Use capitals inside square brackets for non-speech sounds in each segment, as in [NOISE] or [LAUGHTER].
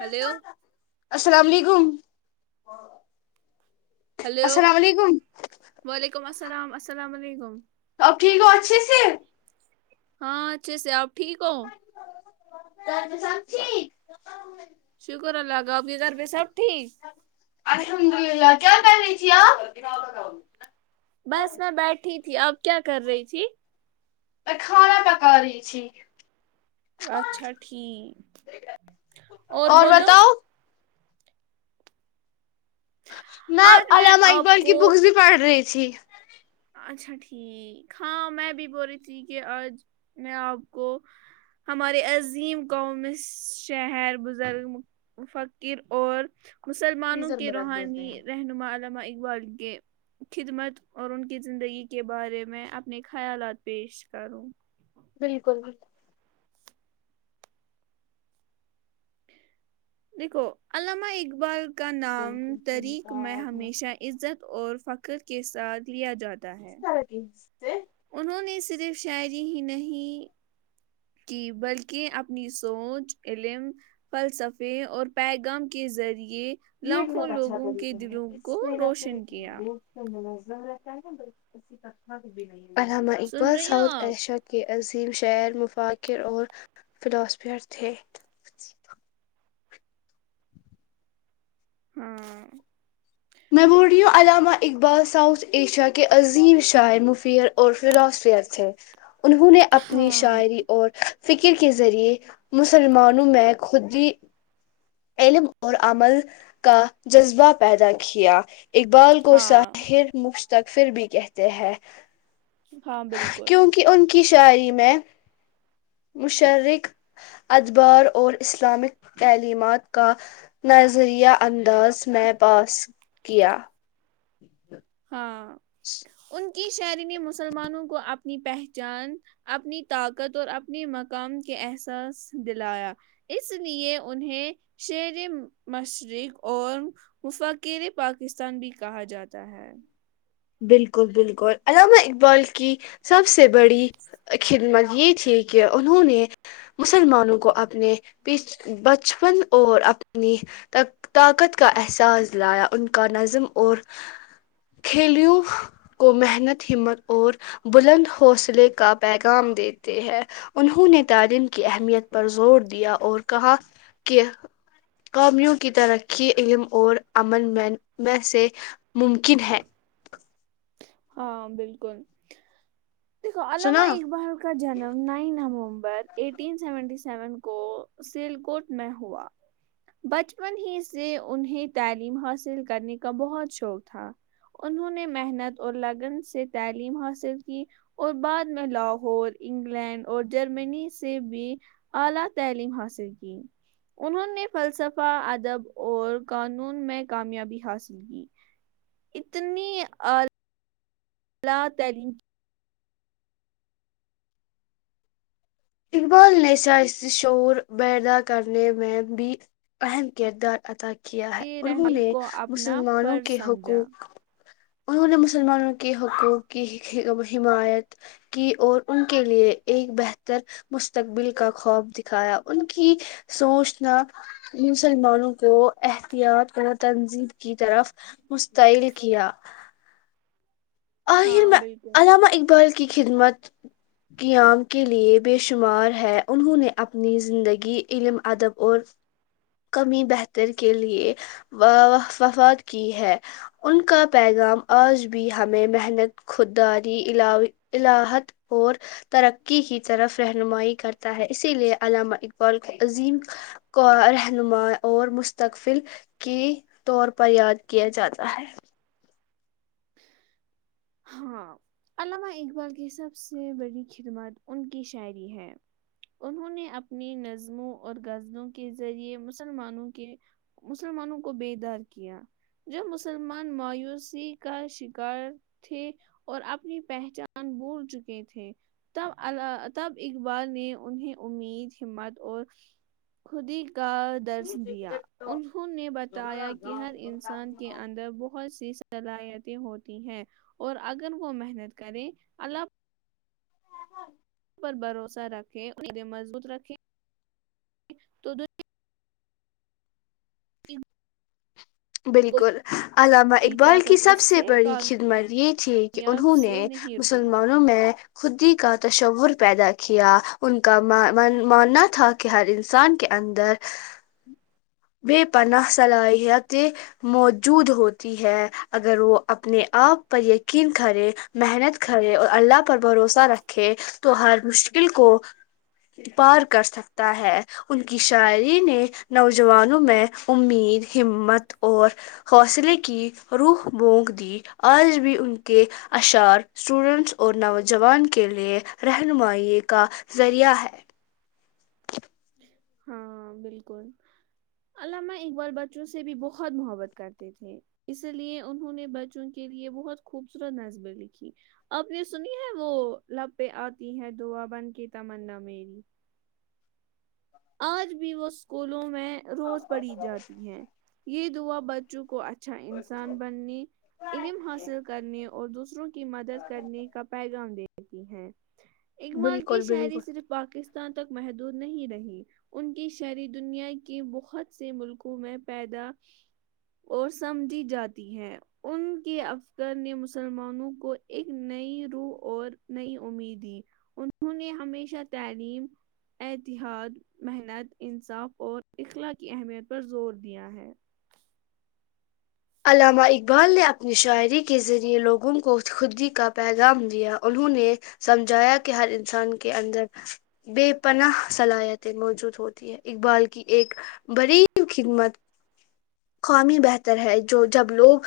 Hello السلام علیکم ہاں [INAUDIBLE] ہلو السلام علیکم وعلیکم السلام السلام علیکم اب ٹھیک اچ س [UNINTELLIGIBLE] ہاں اچھے سے آپ ٹھیک ہو گھر تو صب ٹھیک [UNINTELLIGIBLE] شکر اللہ گ آب کے گھر پ سب ٹھیک ج پ رہے آ [UNINTELLIGIBLE] بس میں بیٹھی تھی تھی اب کیا کر رہی تھی کھانا پکا رہیچ [UNINTELLIGIBLE] اچھا ٹھیک اور بولو می آج میں علامہ آپ اقبال کی کو بکس بھی پڑھ رہی تھی پشی [UNINTELLIGIBLE] اچھا ٹھیک ہاں میں بھی بول رہی تھی کہ آج میں آپ کو ہمارے عظیم قاؤں میں شہر بزرگ فقر اور مسلمانوں فریزر کے میں رکھ دیتے ہیں روحانی رہنما علمہ وال کے خدمت اور ان کے [UNINTELLIGIBLE] کی زندگی کے بارے میں اپنے خیالات پیش کروں بالکل بالکل دیکھو علامہ اقبال کا نام طریک میں ہمیشہ عزت اور فخر کے ساتھ لیا جاتا تا ہے انہوں نے صرف شاعری ہی نہیں کی بلکہ اپنی سوچ علم فلسفے اور پیغام کے ذریعے یہ لاکھوں بہت اچھا لوگوں کے طریقہ ہے دلوں اس کو روشن کیا ضرت ہےا ب کتا کی بھی نہیں [INAUDIBLE] عامہ سن اقبال رہی ہو ساؤتھ آپ ایشیا کے عظیم شعر مفاکر اور فلاسفیر تھے ہاں مبوڈیو علامہ اقبال ساؤتھ ایشیا کے عظیم شاعر مفیر اور فراسفر تھے [UNINTELLIGIBLE] انہوں نے اپنی ہاں شاعری اور فکر کے ذریعے مسلمانوں میں خودی علم اور عمل کا جذبہ پیدا کیا اقبال کو ہاں ساحر مفت تک پھر بھی کہتے ہیں ہاں بالکل کیونکہ ان کی شاعری میں مشرک ادبار اور اسلامک تعلیمات کا نظریہ انداز میں پاس کیا [UNINTELLIGIBLE] ہاں ان [UNINTELLIGIBLE] کی شعری نے مسلمانوں کو اپنی پہچان اپنی طاقت اور اپنی مقام کے احساس دلایا اس لیے انہیں شر مشرق اور وفقیر پاکستان بھی کہا جاتا ہے بالکل بالکل علامہ اقبال کی سب سے بڑی خدمت یہ تھی کہ انہوں نے مسلمانوں کو اپنے بچپن اور اپنی طاقت کا احساس لایا ان کا نظم اور کھیلیوں کو محنت ہمت اور بلند حوصلے کا پیغام دیتے ہیں انہوں نے تعلیم کی اہمیت پر زور دیا اور کہا کہ قومیوں کی ترقی علم اور عمن میں میں سے ممکن ہے ہاں بالکل دیکھو عامہ سنا ایک بار کا جنم نہیں ن م سی سیون کو سلکٹ میں ہوا بچپن ہی سے انہیں تعلیم حاصل کرنے کا بہت شوق تھا انہوں نے محنت اور لیگن سے تعلیم حاصل کی اور بعد میں لاہور انگلینڈ اور جرمنی سے بھی اعلی تعلیم حاصل کی انہوں نے فلسفہ ادب اور قانون میں کامیابی حاصل کی اتنی اللہ تعلی اقبال نے سائست شعور پیدا کرنے میں بھی اہم کردار ادا کیا کیا ہے کی انہوں رہنمائی نے کو اپنا مسلمانوں فرض کے سمجھا حقوق انہوں نے مسلمانوں کے حقوق کی حمایت کی اور ان کے لیے ایک بہتر ر مستقبل کا خواب دکھایا ان کی سوچنا مسلمانوں کو احتیاط اور تنظیب کی طرف مستعل کیا آہر ہاں میں بالکل علامہ اقبال کے کی خدمت قیام کے لیے بے شمار ہے انہوں نے اپنی زندگی علم ادب اور کمی بہتر کے لیےففات کی ہے ان کا پیغام آج بھی ہمیں محنت خودداری ع الاحت اور ترقی کی طرف رہنمائی کرتا ہے اسی لیے علامہ اقبال کو عظیم کو رہنما اور مستقبل کی طور پر یاد کیا جاتا ہے ہاں علامہ اقبال کی سب سے بڑی خدمت ان کی شاعری ہے انہوں نے اپنی نظموں اور غزلوں کے ذریعے مسلمانوں کے مسلمانوں کو بیدار کیا جو مسلمان مایوسی کا شکار تھے اور اپنی پہچان بول چکے تھے تب ال تب اقبال نے انہیں امید ہمت اور خود ہی کا درس دیا انہوں نے بتایا کہ ہر انسان کے اندر بہت سی صلاحیتیں ہوتی ہیں اور اگر وہ محنت کریں اللہ پر بھروسہ رکھیں اور مضبوط رکھیں تو د [UNINTELLIGIBLE] بالکل علامہ کوئی اقبال کی طاقت سب اس سے بڑی خدمت یہ تھی کہ کامیاب انہوں نے سے نہیں ہوتی مسلمانوں میں خدی کا تشور پیدا کیا ان کا ماننا تھا کہ ہر انسان کے اندر بے پناہ صلاحیت موجود ہوتی ہے اگر وہ اپنے آپ پر یقین کرے محنت کرے اور اللہ پر بھروسہ رکھے تو ہر مشکل کو پار کر سکتا ہے ان کی شاعری نے نوجوانوں میں امید ہمت اور حوصلے کی روح بونک دی آج بھی ان کے اشعار اسٹوڈنٹس اور نوجوان کے لیے رہنمائی کا ذریعہ ہے ہاں بالکل علامہ ا بال بچوں سے بھی بہت محبت کرتے تھے اسی لیے انہوں نے بچوں کے لیے بہت خوبصورت نصبیں لکھی آپ نے سنی ہے وہ لہ آتی ہے دعا بن کے تمنا میری آج بھی وہ اسکولوں میں روز پڑھی جاتی ہے یہ ہوا بچوں کو اچھا اچھا انسان بننے علم حاصل کرنے اور دوسروں کی مدد کرنے کا پیغام دے ہوتی ہیں اقمال کی بالکل شاعری صرف پاکستان تک محدود نہیں رہی ان کی شہری دنیا کے بہت سے ملکوں میں پیدا اور سمجھی جاتی ہے ان کے افسر نے مسلمانوں کو ایک نئی روح اور نئی امید دی انہوں نے ہمیشہ تعلیم اتحاد محنت انصاف اور اخلا کی اہمیت پر زور دیا ہے علامہ اقبال نے اپنی شاعری کے ذریعے لوگوں کو خودی کا پیغام دیا انہوں نے سمجھایا کہ ہر انسان کے اندر بے پناہ صلاحیتیں موجود ہوتی ہے اقبال کی ایک بریی خدمت قومی بہتر ہے جو جب لوگ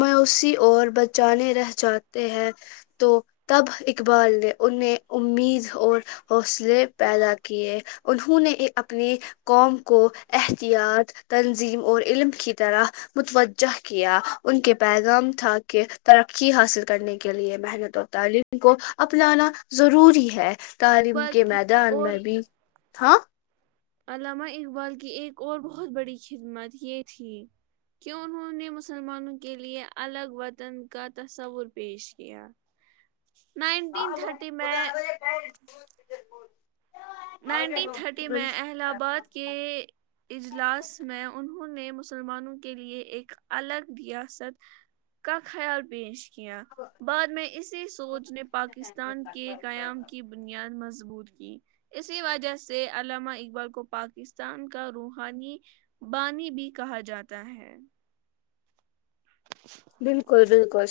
میوسی اور بچانے رہ جاتے ہیں تو تب اقبال نے انہیں امید اور حوصلے پیدا کیے انہوں نے اپنی قوم کو احتیاط تنظیم اور علم کی طرح متوجہ کیا ان کے پیغام تھا کہ ترقی حاصل کرنے کے لیے محنت اور تعلیم کو اپنانا ضروری ہے تعلیم اقبال کے کی میدان اور میں بھی ہاں علامہ اقبال کی ایک اور بہت بڑی خدمت یہ تھی کہ انہوں نے مسلمانوں کے لیے الگ وطن کا تصور پیش کیا نائنٹین تھرٹی میں نائنٹین تھرٹی بل- میں اہہ آباد کے اجلاس میں انہوں نے مسلمانوں کے لئے ایک الگ ریاست کا خیال پیش کیا کیا بعد میں اسی سوچ نے پاکستان کے قیام کی بنیاد مضبوط کی اسی وجہ سے علامہ اقبال کو پاکستان کا روحانی بانی بھی کہا جاتا ہے بالکل بالکل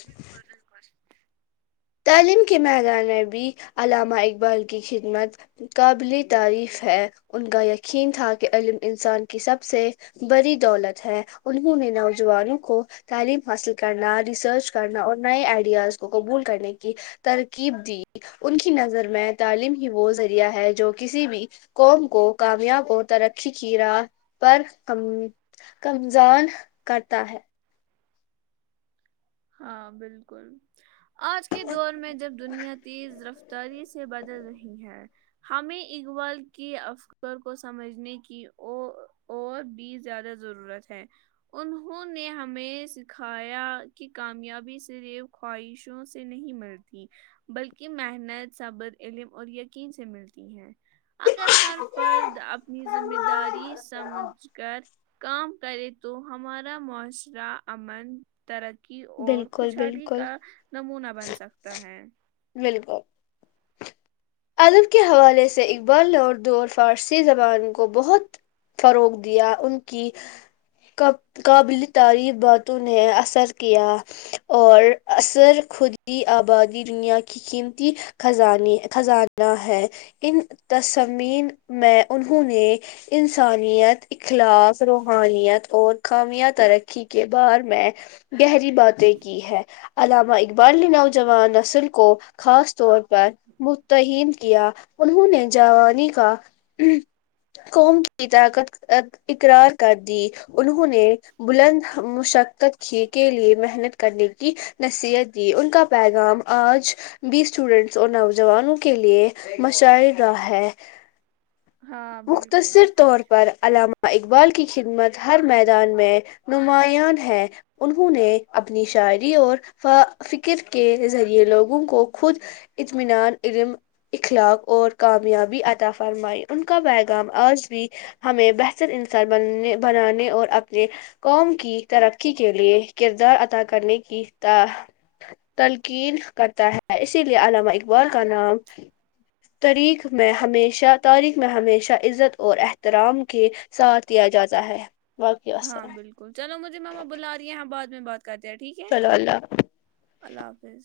تعلیم کے میدان میں بھی علامہ اقبال کی خدمت قابل تعریف ہے ان کا یقین تھا کہ علم انسان کی سب سے بڑی دولت ہے انہوں نے نوجوانوں کو تعلیم حاصل کرنا ریسرچ کرنا اور نئے آئیڈیاز کو قبول کرنے کی ترکیب دی ان کی نظر میں تعلیم ہی وہ ذریعہ ہے جو کسی بھی قوم کو کامیاب اور ترقی کی راہ پر ک کمزان کرتا ہے ہاں بالکل آج کے دور میں جب دنیا تیز رفتاری سے بدل رہی ہے ہمیں اقبال کے افکر کو سمجھنے کی ا اور بھی زیادہ ضرورت ہے انہوں نے ہمیں سکھایا کی کامیابی صرف خواہشوں سے نہیں ملتی بلکہ محنت صبر علم اور یقین سے ملتی ہے اگر ہر فرد اپنی ذمہ داری سمجھ کر کام کرے تو ہمارا معاشرہ امنر کی اور بالکل خوشحالی بالکل کا نمناہ بن سکتا ہے بالکل ادب کے حوالے سے اقبال نے اردو اور فارسی زبان کو بہت فروغ دیا ان کی قابل تعریف باتوں نے اثر کیا اور اثر خ آبادی دنیا کی قیمتی خززانہ ہے ان تصمین میں انہوں نے انسانیت اخلاف روحانیت اور کامیا ترقی کے بارے میں گہری باتیں کی ہے علامہ برل نوجوان نسل کو خاص طور پر متہم کیا انہوں نے جوانی کا قوم کی طاقت اقرار کر دی انہوں نے بلند مشقت کے لیے محنت کرنے کی نصیحت جی ان کا پیغام آج بھی اسٹوڈینٹس اور نوجوانوں کے لیے مشاہر رہہ ہے ہاں بالکل مختصر طور پر علام اقبال کی خدمت ہر میدان میں نماں ہے انہوں نے اپنی شاعری اور فکر کے ذریعے لوگوں کو خود اطمینان علم اخلاق اور کامیابی عطا فرمائی ان کا پیغام آج بھی ہمیں بہتر انسر بن بنانے اور اپنے قوم کی ترقی کے لیے کردار ادا کرنے کی تلقین کرتا ہے اسی لیے علامہ اقبال کا نام تاریخ میں ہمیشہ تاریخ میں ہمیشہ عزت اور احترام کے ساتھ د جاتا ہے باقی ہاں السلام بالکل چلو مجھے ماما بلا رہے ہیں بع میں بات کر د ٹھیک ہے چلو اللہ حافظ. الح حافظ